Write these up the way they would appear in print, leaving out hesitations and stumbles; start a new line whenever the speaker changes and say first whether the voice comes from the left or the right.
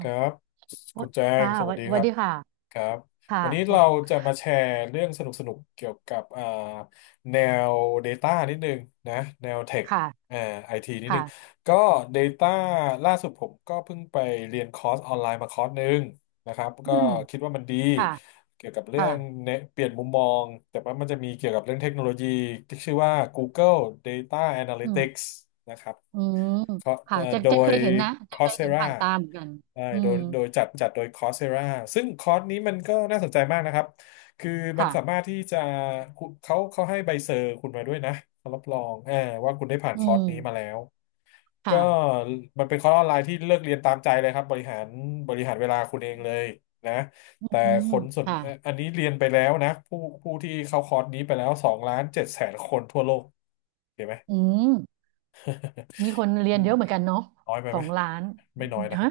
left: ครั
right: ะ
left: บคุณแจง
right: ค่ะ
left: สวั
right: วั
left: ส
right: น
left: ดีค
right: วัน
left: รับ
right: ดีค่ะ
left: ครับ
right: ค่ะ
left: วันนี้เราจะมาแชร์เรื่องสนุกๆเกี่ยวกับแนว Data นิดนึงนะแนวเทค
right: ค่ะ
left: เอ่อไอทีนิดนึ
right: ค่ะ
left: งก็ Data ล่าสุดผมก็เพิ่งไปเรียนคอร์สออนไลน์มาคอร์สหนึ่งนะครับ
right: อื
left: ก็
right: ม
left: คิดว่ามันดี
right: ค่ะ
left: เกี่ยวกับเรื่
right: ค่ะ
left: องเนี่ยเปลี่ยนมุมมองแต่ว่ามันจะมีเกี่ยวกับเรื่องเทคโนโลยีที่ชื่อว่า Google Data
right: อืม
left: Analytics นะครับ
right: อืม
left: ขอ
right: ค่ะเจน
left: โด
right: เจนเค
left: ย
right: ยเห็นนะเจนเคยเห็น
left: Coursera
right: ผ่านตาเหมือนกัน
left: ใช่
right: อื
left: โด
right: ม
left: ยจัดโดย Coursera ซึ่งคอร์สนี้มันก็น่าสนใจมากนะครับ คือมัน
right: ค่ะ
left: สามารถที่จะคุณเขาให้ใบเซอร์คุณมาด้วยนะเขารับรองว่าคุณได้ผ่าน
right: อื
left: คอร์ส
right: ม
left: นี้มาแล้ว ก็
right: ค่ะ
left: มันเป็นคอร์สออนไลน์ที่เลือกเรียนตามใจเลยครับบริหารเวลาคุณเองเลยนะ
right: อื
left: แต่
right: ม
left: คนส่วน
right: ค่ะ
left: อันนี้เรียนไปแล้วนะ ผู้ที่เข้าคอร์สนี้ไปแล้วสองล้านเจ็ดแสนคนทั่วโลกเห็นไหม
right: อืมมีคนเรี
left: อื
right: ยน
left: ม
right: เยอะเหมือนกันเนาะ
left: น้อยไป
right: สอ
left: ไหม
right: งล้าน
left: ไม่น้อยนะค
right: ฮะ
left: รับ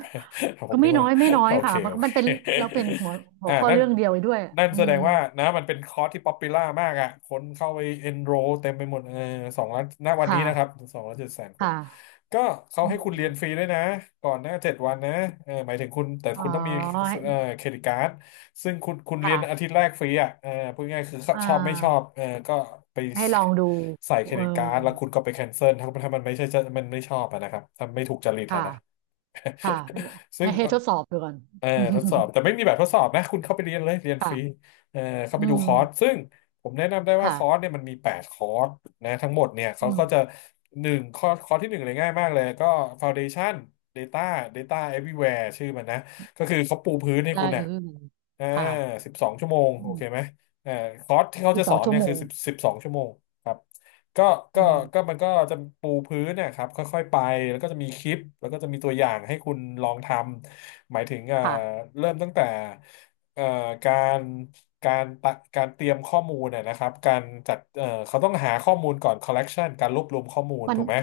left: ผ
right: ก็
left: มนึ
right: ไม่
left: ก
right: น้
left: ว่า
right: อยไม่น้อ ย
left: โอเค
right: ค่ะมัน
left: โอ
right: มั
left: เค
right: นเป็นเราเป็นหัว หั
left: อ่า
right: วข้อ
left: นั่น
right: เรื่องเดียวไปด้วยอื
left: แสด
right: ม
left: งว่านะมันเป็นคอร์สที่ป๊อปปูล่ามากอ่ะคนเข้าไปเอนโรเต็มไปหมดเออ2,000,000 ณวันนี้
right: ค่ะ
left: นะครับสองล้านเจ็ดแสนค
right: ค่
left: น
right: ะ
left: ก็เขา
right: อื
left: ให้คุณเรียนฟรี
right: ม
left: ด้วยนะ ก่อนหน้า7 วันนะเออหมายถึงคุณ แต่
right: อ๋
left: คุณต้องมี
right: อ
left: เออเครดิตการ์ดซึ่งคุณเรียน
right: ค่ะ
left: อาทิตย์แรกฟรีอ่ะเออพูดง่ายๆคือ
right: อ่
left: ชอบไม่ชอบ
right: า
left: เออก็ไป
right: ให้ลองดู
left: ใส่เคร
right: เออ
left: ดิตการ์ดแล้วคุณก็ไปแคนเซิลถ้ามันไม่ใช่จะมันไม่ชอบอะนะครับถ้าไม่ถูกจริตอะ
right: ค่ะ
left: นะ
right: ค่ะ
left: ซึ่
right: ให้
left: ง
right: ให้ทดสอบดูก่อน
left: เออทดสอบ แต่ไม่มีแบบทดสอบนะคุณเข้าไปเรียนเลยเรียนฟรี
right: ค่ะ
left: เออเข้า
right: อื
left: ไปดูคอร์ส
right: ม
left: ซึ่งผมแนะนำได้ว่าคอร์ส
right: ค่ะ
left: เนี่ยมันมี8 คอร์สนะทั้งหมดเนี่ย
right: อื
left: เขา
right: ม
left: ก็จะหนึ่งคอร์สคอร์สที่หนึ่งเลยง่ายมากเลยก็ Foundation Data Data Everywhere ชื่อมันนะก็คือเขาปูพื้นให้
right: ได้
left: คุณ
right: เอ
left: นะ
right: อ
left: อ่า
right: ค่ะ
left: สิบสองชั่วโมง
right: อื
left: โอเคไหม
right: ม
left: เออคอร์สที่เขา
right: สิบ
left: จะ
right: ส
left: ส
right: อ
left: อ
right: ง
left: น
right: ชั่ว
left: เนี่ย
right: โม
left: คือ
right: ง
left: สิบสองชั่วโมงครับ ก็
right: อื
left: ก็
right: ม
left: มันก็จะปูพื้นนะครับค่อยๆไปแล้วก็จะมีคลิปแล้วก็จะมีตัวอย่างให้คุณลองทำหมายถึง
right: ค่ะ
left: เริ่มตั้งแต่เอ่อการการตะการเตรียมข้อมูลนะครับการจัดเขาต้องหาข้อมูลก่อน collection การรวบรวมข้อมูล
right: มัน
left: ถูกไหม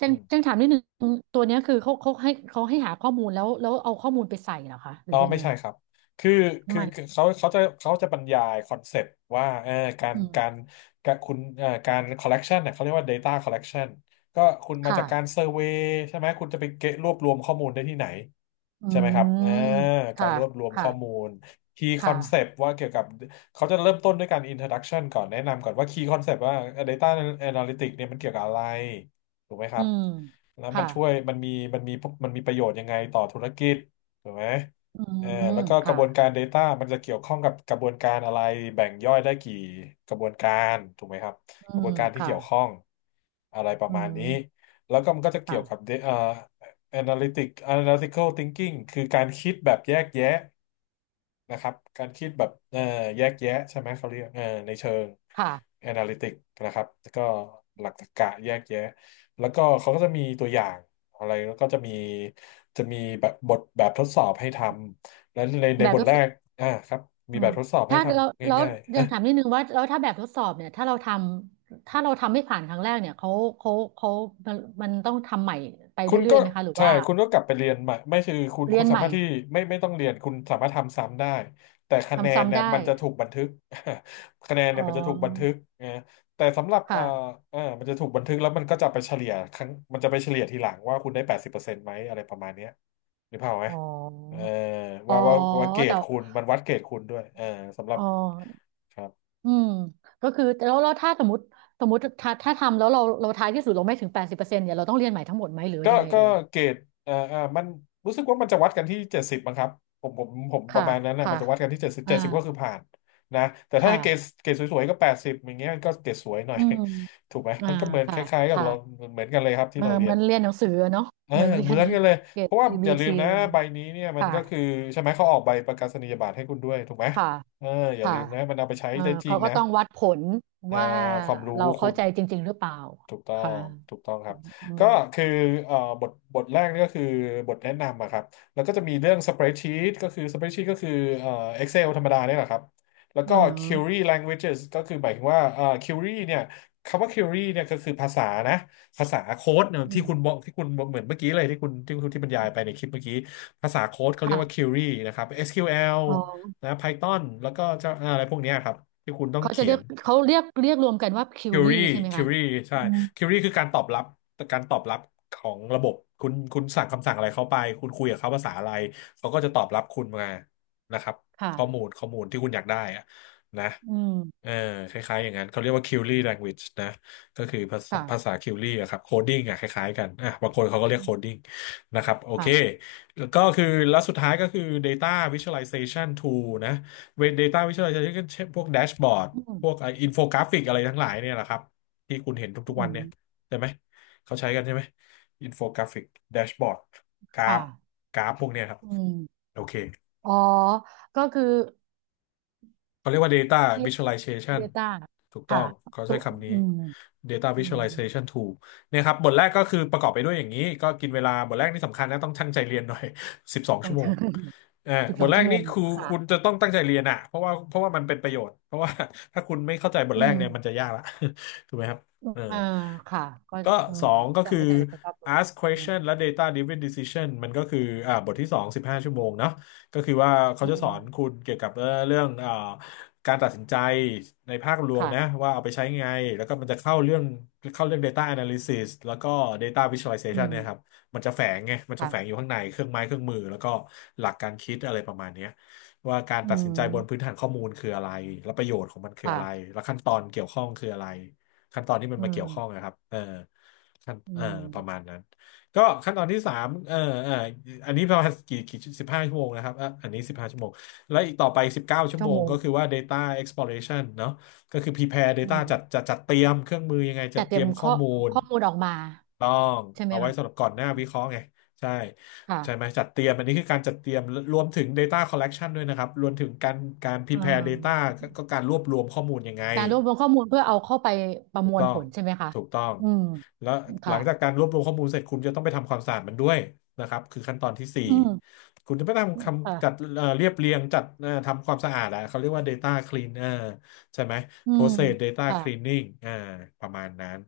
right: จังจังถามนิดนึงตัวเนี้ยคือเขาเขาให้เขาให้หาข้อมูลแล้วแล้วเอาข้อมูลไปใส่เหรอคะ หรื
left: อ๋
right: อ
left: อ
right: ยัง
left: ไม่
right: ไง
left: ใช่ครับคือ
right: ทำไม
left: คือเขาจะเขาจะบรรยายคอนเซปต์ว่าเออการ
right: อืม
left: คุณการ collection เนี่ยเขาเรียกว่า data collection ก็คุณมาจากการเซ
right: ค่ะ
left: อร์เวย์ใช่ไหมคุณจะไปเก็บรวบรวมข้อมูลได้ที่ไหน
right: อื
left: ใช่ไหมครับเออ
right: ม
left: กา
right: ค่ะ
left: รรวบรวม
right: ค่ะ
left: ข้อมูล key
right: ค่ะ
left: concept ว่าเกี่ยวกับเขาจะเริ่มต้นด้วยการ introduction ก่อนแนะนำก่อนว่า key concept ว่า data analytics เนี่ยมันเกี่ยวกับอะไรถูกไหมค
right: อื
left: รับ
right: ม
left: แล้วมั
right: ค่ะ
left: นช่วยมันมีมันมีประโยชน์ยังไงต่อธุรกิจถูกไหม
right: อื
left: เออ
right: ม
left: แล้วก็กระ
right: ค่ะ
left: บวนการ Data มันจะเกี่ยวข้องกับกระบวนการอะไรแบ่งย่อยได้กี่กระบวนการถูกไหมครับ
right: อื
left: กระบว
right: ม
left: นการที่
right: ค่ะ
left: เกี่ยวข้องอะไรประ
right: อื
left: มาณนี้
right: ม
left: แล้วก็มันก็จะเกี่ยวกับ
right: ค่ะ
left: analytic analytical thinking คือการคิดแบบแยกแยะ นะครับการคิดแบบแยกแยะใช่ไหมเขาเรียกในเชิง
right: ค่ะ
left: แอนาลิติกนะครับแล้วก็หลักตรรกะแยกแยะแล้วก็เขาก็จะมีตัวอย่างอะไรแล้วก็จะมีแบบแบบทดสอบให้ทำแล้วใน
right: แบบ
left: บ
right: ท
left: ท
right: ด
left: แร
right: สอบ
left: กอ่าครับ
right: อื
left: มีแบ
right: ม
left: บทดสอบให้
right: ถ้า
left: ท
right: เรา
left: ำ
right: แล้ว
left: ง่าย
right: ยังถามนิดนึงว่าแล้วถ้าแบบทดสอบเนี่ยถ้าเราทำถ้าเราทำไม่ผ่านครั้งแรกเนี่ยเขาเขาเขามันมันต้องทำใหม่ไป
left: คุณ
right: เรื่อ
left: ก็
right: ยๆไหมคะหรือ
left: ใช่
right: ว่า
left: คุณก็กลับไปเรียนใหม่ไม่คือคุณ
right: เรียน
left: สา
right: ใหม่
left: มารถที่ไม่ต้องเรียนคุณสามารถทำซ้ำได้แต่คะแน
right: ทำ
left: น
right: ซ้ำ
left: เนี่ย
right: ได้
left: มันจะถูกบันทึก คะแนน
right: อ๋
left: เนี่
right: อ
left: ยมันจะถูกบันทึกนะแต่สำหรับ
right: ค่ะ
left: มันจะถูกบันทึกแล้วมันก็จะไปเฉลี่ยครั้งมันจะไปเฉลี่ยทีหลังว่าคุณได้80%ไหมอะไรประมาณเนี้ยหรือเปล่าพออกไหม
right: อ๋อ
left: เออ
right: อ๋อ
left: ว่าว่าเกรด
right: แต่
left: คุณมันวัดเกรดคุณด้วยเออสำหรั
right: อ๋
left: บ
right: อ
left: ครับ
right: อืมก็คือแล้วแล้วถ้าสมมติสมมติถ้าถ้าทำแล้วเราเราท้ายที่สุดเราไม่ถึงแปดสิบเปอร์เซ็นต์เนี่ยเราต้องเรียนใหม่ทั้งหมดไหมหรือ
left: ก็
right: ยังไง
left: ก็
right: เอ่ย
left: เกรดมันรู้สึกว่ามันจะวัดกันที่เจ็ดสิบมั้งครับผมป
right: ค่ะ
left: ระมาณนั้นนะมั
right: ค่ะ
left: นจะวัดกันที่เจ็ดสิบ
right: อ่า
left: เจ็ดสิบก็คือผ่านนะแต่ถ้า
right: ค่ะ
left: เกรดสวยๆก็แปดสิบอย่างเงี้ยมันก็เกรดสวยหน่อย
right: อืม
left: ถูกไหม
right: อ่า
left: มันก็เหมือนค
right: ค่ะ
left: ล้ายๆกับเรา
right: ค่ะ
left: เหมือนกันเลยครับที่
right: เออ
left: เราเรี
right: เห
left: ย
right: มือ
left: น
right: นเรียนหนังสืออะเนาะ
left: เออ
right: เหมือนเรี
left: เห
right: ย
left: มือน
right: น
left: กันเลย
right: เกร
left: เพ
right: ด
left: ราะ
right: A
left: ว่าอ
right: B
left: ย่าลื
right: C
left: ม
right: อย่
left: นะ
right: ซนี
left: ใบนี้เนี่ยมัน
right: ค่ะ
left: ก็คือใช่ไหมเขาออกใบประกาศนียบัตรให้คุณด้วยถูกไหม
right: ค่ะ
left: เอออย่า
right: ค่ะ
left: ลืมนะมันเอาไปใช้
right: เออ
left: ได้จริ
right: เขา
left: ง
right: ก็
left: นะ
right: ต้องวัดผล
left: อ่า
right: ว่า
left: ความรู้
right: เรา
left: คุ
right: เข้า
left: ณ
right: ใจจริงๆหรือเปล่า
left: ถูกต้อ
right: ค่ะ
left: ง ถูกต้องครับ
right: อื
left: ก็
right: ม
left: คือบทแรกนี่ก็คือบทแนะนำอะครับ แล้วก็จะมีเรื่อง spreadsheet ก็คือ spreadsheet ก็คือเอ่อ Excel ธรรมดาเนี่ยแหละครับ แล้ว
right: เ
left: ก็ query
right: ออ
left: languages ก็คือหมายถึงว่าquery เนี่ยคำว่า query เนี่ยก็คือภาษานะภาษาโค้ดเนี่ย
right: อื
left: ที่
right: ม
left: คุณบอกที่คุณเหมือนเมื่อกี้เลยที่คุณที่บรรยายไปในคลิปเมื่อกี้ ภาษาโค้ดเขาเรียกว่า
right: ค่ะ
left: query นะครับ SQL
right: อ๋อ
left: นะ Python แล้วก็จะอะไรพวกเนี้ยครับที่คุณต้อง
right: เขาจะ
left: เขีย
right: เรียก
left: น
right: เขาเรียกเรียกรวมกันว่าคิ
left: คิ
right: ว
left: ว
right: รี่
left: รี่
right: ใช่ไหม
left: คิว
right: คะ
left: รี่ใช่
right: อืม
left: คิวรี่คือการตอบรับการตอบรับของระบบคุณสั่งคำสั่งอะไรเข้าไปคุณคุยกับเขาภาษาอะไรเขาก็จะตอบรับคุณมานะครับ
right: ค่ะ
left: ข้อมูลข้อมูลที่คุณอยากได้อะนะ
right: อืม
left: เออคล้ายๆอย่างนั้นเขาเรียกว่า Query language นะก็คือภาษาภา
right: ค่ะ
left: ษาคิวรี่อะครับโคดิ้งอะคล้ายๆกันอ่ะบางคนเขาก็เรีย
right: อื
left: กโคดิ้
right: ม
left: งนะครับโอเค
right: ค่ะ
left: แล้วก็คือแล้วสุดท้ายก็คือ Data Visualization Tool นะ Data Visualization เช่นพวกแดชบอร์ด
right: อืม
left: พวกไอ้อินโฟกราฟิกอะไรทั้งหลายเนี่ยแหละครับที่คุณเห็นทุกๆ
right: อื
left: วันเนี่ย
right: ม
left: ใช่ไหมเขาใช้กันใช่ไหมอินโฟกราฟิกแดชบอร์ดกรา
right: ค่ะ
left: ฟกราฟพวกเนี้ยครับ
right: อืม
left: โอเค
right: อ๋อ ก็คือ
left: เขาเรียกว่า data
right: เย
left: visualization
right: ต้า
left: ถูกต้อ
right: ค่ะ
left: งเขา
right: ตั
left: ใช้
right: ว
left: คำนี้
right: อืม
left: data
right: อืม
left: visualization tool เนี่ยครับบทแรกก็คือประกอบไปด้วยอย่างนี้ก็กินเวลาบทแรกนี่สำคัญนะต้องตั้งใจเรียนหน่อย สิบสอง
right: ขอ
left: ชั่
right: ง
left: วโม
right: เธ
left: ง
right: อ
left: เออ
right: สิบ
left: บ
right: สอ
left: ท
right: ง
left: แร
right: ชั่
left: ก
right: วโม
left: นี่
right: ง
left: คือ
right: ค่ะ
left: คุณจะต้องตั้งใจเรียนอ่ะเพราะว่ามันเป็นประโยชน์เพราะว่า ถ้าคุณไม่เข้าใจบท
right: อื
left: แรกเนี่ยมัน
right: ม
left: จะยากละ ถูกไหมครับเออ
right: อ่าค่ะก็
left: ก็
right: อื
left: ส
right: ม
left: องก็คื
right: จำ
left: อ
right: ไม่ได้เลยสภาพรว
left: ask
right: อืม
left: question และ data driven decision มันก็คืออ่าบทที่สองสิบห้าชั่วโมงเนาะก็คือว่าเขา
right: อื
left: จะส
right: ม
left: อนคุณเกี่ยวกับเรื่อง การตัดสินใจในภาครวม
right: ค่ะ
left: นะว่าเอาไปใช้ไงแล้วก็มันจะเข้าเรื่องเข้าเรื่อง Data Analysis แล้วก็ Data
right: อื
left: Visualization
right: ม
left: เนี่ยครับมันจะแฝงไงมันจะแฝงอยู่
right: ค่ะ
left: ข้างในเครื่องไม้เครื่องมือแล้วก็หลักการคิดอะไรประมาณเนี้ยว่าการ
right: อื
left: ตัดสินใจบนพื้
right: ม
left: นฐานข้อมูลคืออะไรและประโยชน์ของมันคืออะ
right: ค่ะ
left: ไรและขั้นตอนเกี่ยวข้องคืออะไรขั้นตอนที่มัน
right: อื
left: มาเกี่ยวข้อง
right: ม
left: นะครับเออขั้น
right: อื
left: เออประมา
right: ม
left: ณนั้นก็ขั้นตอนที่สามเออเอออันนี้ประมาณกี่สิบห้าชั่วโมงนะครับอ่ะอันนี้สิบห้าชั่วโมง และอีกต่อไป19ชั่ว
right: ชั่
left: โม
right: วโม
left: ง
right: ง
left: ก็คือว่า data exploration เนอะก็คือ prepare
right: อื
left: data
right: ม
left: จัดเตรียมเครื่องมือยังไงจั
right: แต่
left: ด
right: เต
left: เต
right: รี
left: รี
right: ย
left: ย
right: ม
left: มข้อ
right: ข้อ
left: มูล
right: ข้อมูลออกมา
left: ต้อง
right: ใช่ไหม
left: เอาไว้
right: คะ
left: สำหรับก่อนหน้าวิเคราะห์ไงใช่ใช่ไหม
right: ค่ะ
left: จัดเตรียมอันนี้คือการจัดเตรียมรวมถึง data collection ด้วยนะครับรวมถึงการ
right: เอ่
left: prepare data
right: อ
left: ก็การรวบรวมข้อมูลยังไง
right: การรวบรวมข้อมูลเพื่อเอาเข้าไปประ
left: ถู
right: ม
left: ก
right: วล
left: ต้อ
right: ผ
left: ง
right: ลใช่ไหมคะ
left: ถูกต้อง
right: อืม
left: แล้วหลั
right: ค่ะ
left: งจากการรวบรวมข้อมูลเสร็จคุณจะต้องไปทำความสะอาดมันด้วยนะครับคือขั้นตอนที่สี่
right: อืม
left: คุณจะไปทำคำจัด
right: ค่ะ
left: เรียบเรียงจัดทำความสะอาดอะเขาเรียกว่า Data Clean เออใช่ไหม
right: อืม
left: Process Data
right: ค่ะ
left: Cleaning อ่าประมาณนั้น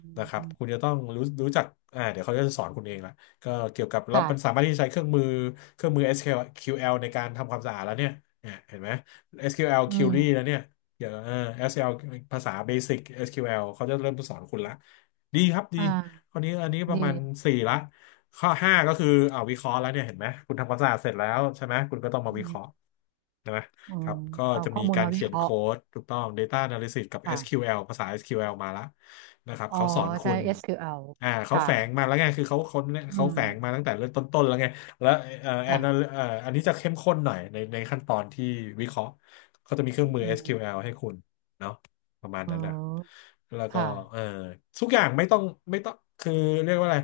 right: อื
left: นะครับคุณ
right: ม
left: จะต้องรู้จักอ่าเดี๋ยวเขาจะสอนคุณเองละก็เกี่ยวกับแล้ว
right: ค่ะ
left: มันสามารถที่จะใช้เครื่องมือเครื่องมือ SQL ในการทำความสะอาดแล้วเนี่ยเนี่ยเห็นไหม SQL
right: อืม
left: Query แล้วเนี่ย เดี๋ยวเออ s l ภาษาเบสิก SQL เขาจะเริ่มสอนคุณละดีครับดี
right: อ่
left: ค
right: า
left: นนี้อันนี้ประ
right: ดี
left: มาณสี่ละข้อห้าก็คืออ่าวิเคราะห์แล้วเนี่ยเห็นไหมคุณทำความสะอาดเสร็จแล้วใช่ไหมคุณก็ต้องมา
right: อื
left: วิเค
right: ม
left: ราะห์ใช่ไหม
right: อื
left: ค
right: ม
left: รับก็
right: เอา
left: จะ
right: ข้อ
left: มี
right: มูล
left: การ
right: มาวิ
left: เขีย
right: เค
left: น
right: ราะ
left: โค้
right: ห์
left: ดถูกต้อง Data Analysis กับ
right: ค่ะ
left: SQL ภาษา SQL มาละนะครับ
right: อ๋อ
left: เขาสอนคุ
right: ใช้
left: ณ
right: SQL ควแอลค
left: เขาแฝงมา
right: ่ะ
left: แล้วไงคือเขา
right: อื
left: เขา
right: ม
left: แฝงมาตั้งแต่เริ่มต้นๆแล้วไงแล้วแอน
right: ค่ะ
left: อันนี้จะเข้มข้นหน่อยในขั้นตอนที่วิเคราะห์ เขาจะมีเครื่อ
right: อื
left: งมือ
right: ม
left: SQL ให้คุณเนาะประมาณ
right: อ๋อ
left: นั้นแหละแล้วก็
right: ค่ะ
left: เออทุกอย่างไม่ต้องไม่ต้องคือเรียกว่าอะไร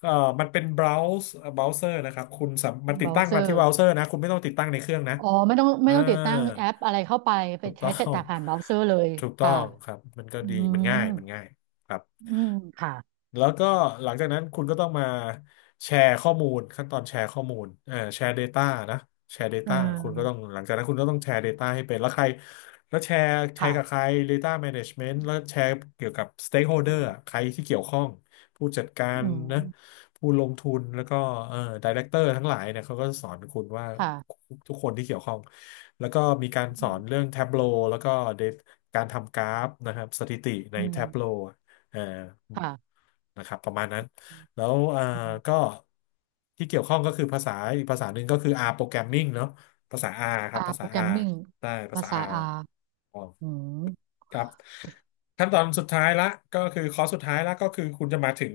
left: เออมันเป็น browser นะครับคุณสามมันติ
right: เบ
left: ด
right: รา
left: ตั้
right: ว์
left: ง
right: เซ
left: มา
right: อ
left: ที่
right: ร์
left: browser นะคุณไม่ต้องติดตั้งในเครื่องนะ
right: อ๋อ ไม่ต้องไม่
left: อ่า
right: ต้องติดตั้งแอปอะไรเข้าไป ไป
left: ถูกต้
right: ใช้
left: อ
right: จัดแต่
left: ง
right: ผ่านเบราว์เซอร์เลย
left: ถูกต้อ
right: ค่ะ
left: งครับมันก็
right: อื
left: ดี
right: ม
left: มันง่ายครับ
right: อืม ค่ะ
left: แล้วก็หลังจากนั้นคุณก็ต้องมาแชร์ข้อมูลขั้นตอนแชร์ข้อมูลแชร์ Data นะแชร์
right: อื
left: Data คุณก็ต้อง
right: ม
left: หลังจากนั้นคุณก็ต้องแชร์ Data ให้เป็นแล้วใครแล้วแชร์แชร์กับใค
right: ค่ะ
left: ร Data Management แล้วแชร์เกี่ยวกับ
right: อื
left: Stakeholder
right: ม
left: อะใครที่เกี่ยวข้องผู้จัดการ
right: อื
left: นะ
right: ม
left: ผู้ลงทุนแล้วก็เอ่อ Director ทั้งหลายเนี่ยเขาก็สอนคุณว่า
right: ค่ะ
left: ทุกคนที่เกี่ยวข้องแล้วก็มีการส
right: อื
left: อนเรื่
right: ม
left: อง Tableau แล้วก็ Dat- การทำกราฟนะครับสถิติใน
right: อืม
left: Tableau เอ่อ
right: ค่ะ
left: นะครับประมาณนั้นแล้ว
right: อืม
left: ก็ที่เกี่ยวข้องก็คือภาษาอีกภาษาหนึ่งก็คือ R programming เนาะภาษา R ครับ
right: R
left: ภาษา R
right: programming
left: ได้ภา
right: ภา
left: ษา
right: ษา
left: R
right: R
left: อ๋อ
right: อืม
left: ครับขั้นตอนสุดท้ายละก็คือคอร์สสุดท้ายละก็คือคุณจะมาถึง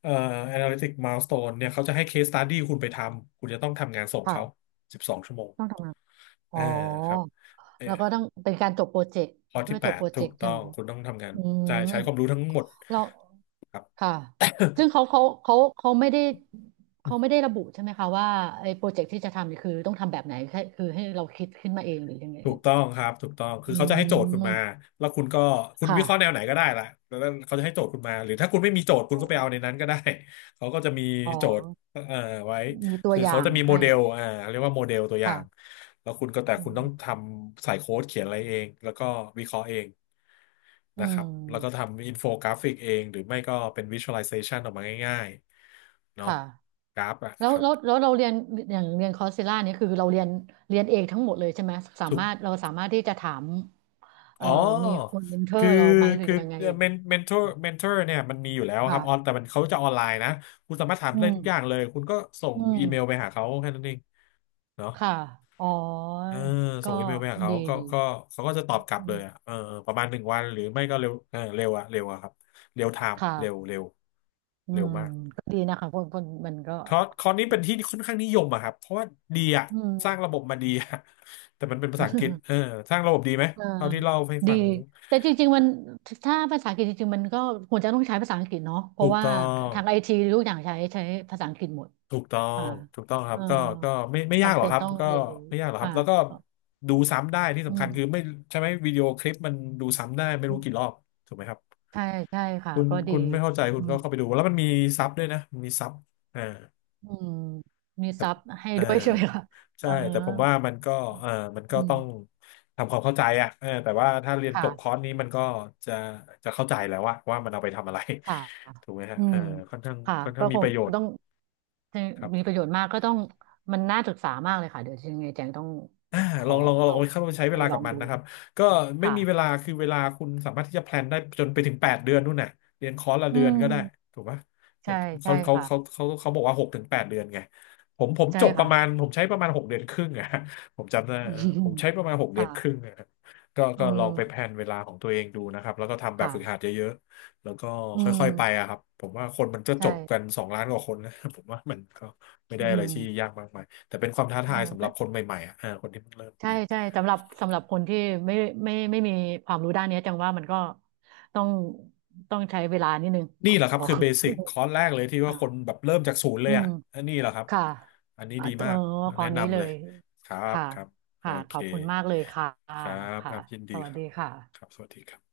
left: เอ่อ analytic milestone เนี่ยเขาจะให้ case study คุณไปทำคุณจะต้องทำงานส่งเขา
right: ค่ะ
left: 12 ชั่วโมงชั่วโมง
right: ต้องทำงาน
left: เอ
right: อ๋อ
left: อครับเออ
right: แล้วก็ต้องเป็นการจบโปรเจกต์
left: ข้อ
right: เพื่
left: ที่
right: อจบ
left: ข้อที่ 8
right: โปร
left: ถู
right: เจก
left: ก
right: ต์ใช่
left: ต้อ
right: ไหม
left: ง
right: คะ
left: คุณต้องทำงาน
right: อื
left: ใช่
right: ม
left: ใช้ความรู้ทั้งหมด
right: เรา
left: ครับ
right: ค่ะซึ่งเขาเขาเขาเขาไม่ได้เขาไม่ได้ระบุใช่ไหมคะว่าไอ้โปรเจกต์ที่จะทำเนี่ยคือต้องทำแบบไหนแค่คือให้เราคิดขึ้นมาเองหรือยังไง
left: ถู
right: เอ่
left: ก
right: ย
left: ต้องครับถูกต้องคือ
right: อื
left: เขาจะให้โจทย์คุณมา
right: ม
left: แล้วคุณก็คุณวิ
right: ค่ะ
left: เคราะห์แนวไหนก็ได้ละแล้วเขาจะให้โจทย์คุณมาหรือถ้าคุณไม่มีโจทย์คุณ
right: อ
left: ก็ไปเอา
right: ม
left: ในนั้นก็ได้ เขาก็จะมี
right: อ๋อ
left: โจทย์ไว้
right: มีตัว
left: คือ
right: อ
left: เขา
right: ย่าง
left: จะมีโม
right: ให้
left: เดลเรียกว่าโมเดลตัวอย่า
right: ค่ะ
left: งแล้วคุณก็แต่
right: อื
left: คุณต้อง
right: ม
left: ทำใส่โค้ดเขียนอะไรเองแล้วก็วิเคราะห์เอง
right: อื
left: นะครับแล้วก็
right: ม
left: ทำอินโฟกราฟิกเองหรือไม่ก็เป็นวิชวลไลเซชันออกมาง่ายๆเนาะ
right: ค่ะ
left: กราฟอะ
right: แล้
left: ค
right: ว
left: รับ
right: แล้วแล้วเราเรียนอย่างเรียนคอร์สเซล่าเนี่ยคือเราเรียนเรียนเองทั้งหมดเลยใช่ไหมสามารถเราสามารถที่จะถาม เอ่
left: อ๋
right: อ
left: อ
right: มีคนเมนเทอ
left: คือ
right: ร์เราไหมหรือ
left: คือ
right: ยังไงเอ่ย
left: เมนเทอร์เนี่ยมันมีอยู่แล้วครับออน
right: ค่ะ
left: แต่มันเขาจะออนไลน์นะคุณสามารถถาม
right: อื
left: ได้ทุกอย่าง
right: ม
left: เลยคุณก็ส่ง
right: อื
left: อีเมลไป
right: ม
left: หาเขาแค่นั้นเองเนาะ
right: ค่ะอ๋อ
left: เออส่
right: ก็
left: งอีเมลไปหาเขา
right: ดี
left: ก็
right: ดี
left: ก็เขาก็จะตอบกลับ
right: อื
left: เลย
right: ม
left: อะประมาณหนึ่งวันหรือไม่ก็เร็วเร็วอะเร็วอะครับเร็วไทม์เร็ว
right: ค่ะ
left: เร็ว
right: อื
left: เร็ว
right: ม
left: มาก
right: ก็ดีนะคะคนคนมันก็
left: คอร์สนี้เป็นที่ค่อนข้างนิยมอะครับเพราะว่าดีอะ
right: อืม
left: สร้างระบบมาดีอะแต่มันเป็นภาษาอังกฤษสร้างระบบดีไหม
right: เออ
left: เท่าที่เล่าให้
right: ดี
left: ฟัง
right: แต่จริงๆมันถ้าภาษาอังกฤษจริงๆมันก็ควรจะต้องใช้ภาษาอังกฤษเนาะเพ
left: ถู
right: ราะ
left: ก
right: ว่า
left: ต้อง
right: ทางไอทีทุกอย่างใช้ใช้ภาษาอังกฤษหมด
left: ถูกต้อง
right: ค่ะ
left: ถูกต้องครั
right: เอ
left: บ
right: อ
left: ก็ก็ไม่ยาก
right: จำ
left: หรอก
right: เป็น
left: ครับ
right: ต้อง
left: ก็
right: เรียนรู้
left: ไม่ยากหรอกครับ
right: ค่ะ
left: แล้วก็ดูซ้ำได้ที่
right: อื
left: สำคัญคือ
right: ม
left: ไม่ใช่ไหมวิดีโอคลิปมันดูซ้ำได้ไม่รู้กี่รอบถูกไหมครับ
right: ใช่ใช่ค่ะ
left: คุณ
right: ก็ดี
left: คุณไม่เข้าใจคุ
right: อื
left: ณ
right: ม
left: ก็เข้าไปดูแล้วมันมีซับด้วยนะมันมีซับอ่า
right: อืมมี
left: แต่
right: ซับให้
left: เออ
right: ด้วยใช่ไหมคะเอ
left: ใช่
right: อ
left: แต่ผมว่ามันก็เออมันก็
right: อื
left: ต้
right: ม
left: องทำความเข้าใจอ่ะเออแต่ว่าถ้าเรียนจบคอ
right: ค่ะ
left: ร์สนี้มันก็จะจะเข้าใจแล้วว่าว่ามันเอาไปทำอะไร
right: ค่ะ
left: ถูกไหมฮะ
right: อืม
left: ค่อนข้าง
right: ค่ะ
left: ค่อนข้า
right: ก็
left: งมี
right: ค
left: ป
right: ง
left: ระโยชน์
right: ต้อง
left: ครับ
right: มีประโยชน์มากก็ต้องมันน่าศึกษามากเลยค่ะเดี๋ยวยังไงแจงต้อง
left: อ่า
right: ข
left: ล
right: อ
left: องลองลอ
right: เข้า
left: งไปเข้าใช้เว
right: ไป
left: ลา
right: ลอ
left: กับ
right: ง
left: มัน
right: ดู
left: นะครับก็ไม่มีเว
right: ค่ะ
left: ลาคือเวลาคุณสามารถที่จะแพลนได้จนไปถึงแปดเดือนนู่นน่ะเรียนคอร์สละ
right: อื
left: เดือนก็ได้
right: ม
left: ถูกปะเนี่ย
right: ใช่ใช่ค่ะ
left: เขาบอกว่าหกถึงแปดเดือนไงผม
right: ใช่
left: จบป
right: ค่ะ
left: ระมาณผมใช้ประมาณหกเดือนครึ่งอะ ผมจำได้
right: อื
left: ผ
right: ม
left: มใช้ประมาณหกเดือนครึ่
right: ค่ะ
left: งอะก็
right: อื
left: ก็ลอง
right: ม
left: ไปแพลนเวลาของตัวเองดูนะครับแล้วก็ทำแบบ
right: ค่ะ
left: ฝึกหัดเยอะๆแล้วก็
right: อื
left: ค่อยๆไปอะ
right: ม
left: ครับผมว่าคนมันจะจบกัน
right: ใช่
left: สองล้านกว่าคนนะ ผมว่ามันก็ไม่ได้
right: อื
left: อะไร
right: ม
left: ที่ยากมากมาย แต่เป็นความท้าทา
right: เนี่
left: ย
right: ย
left: สำห
right: เป็
left: รับ
right: น
left: คนใหม่ๆอ่ะคนที่เพิ่งเริ่ม
right: ใช่
left: เรียน
right: ใช่สำหรับสำหรับคนที่ไม่ไม่ไม่มีความรู้ด้านเนี้ยจังว่ามันก็ต้องต้องใช้เวลานิดนึงข
left: นี่แหละครับ
right: อ
left: คือเบสิกคอร์สแรกเลยที่ ว่าคน
right: ค่ะ
left: แบบเริ่มจากศูนย์เล
right: อื
left: ยอ่ะ
right: ม
left: อันนี้แหละครับ
right: ค่ะ
left: อันนี้
right: อ่ะ
left: ดี
right: เออ
left: มาก
right: ขอ
left: แนะ
right: นี้เล
left: นำเลย
right: ย
left: ครับ
right: ค่ะ
left: ครับโอ
right: ค่ะข
left: เค
right: อบคุณมากเลยค่ะ
left: ครับค
right: ค่ะ
left: รับยิน
right: ส
left: ดี
right: วัส
left: ครั
right: ดี
left: บ
right: ค่ะ
left: ครับสวัสดีครับ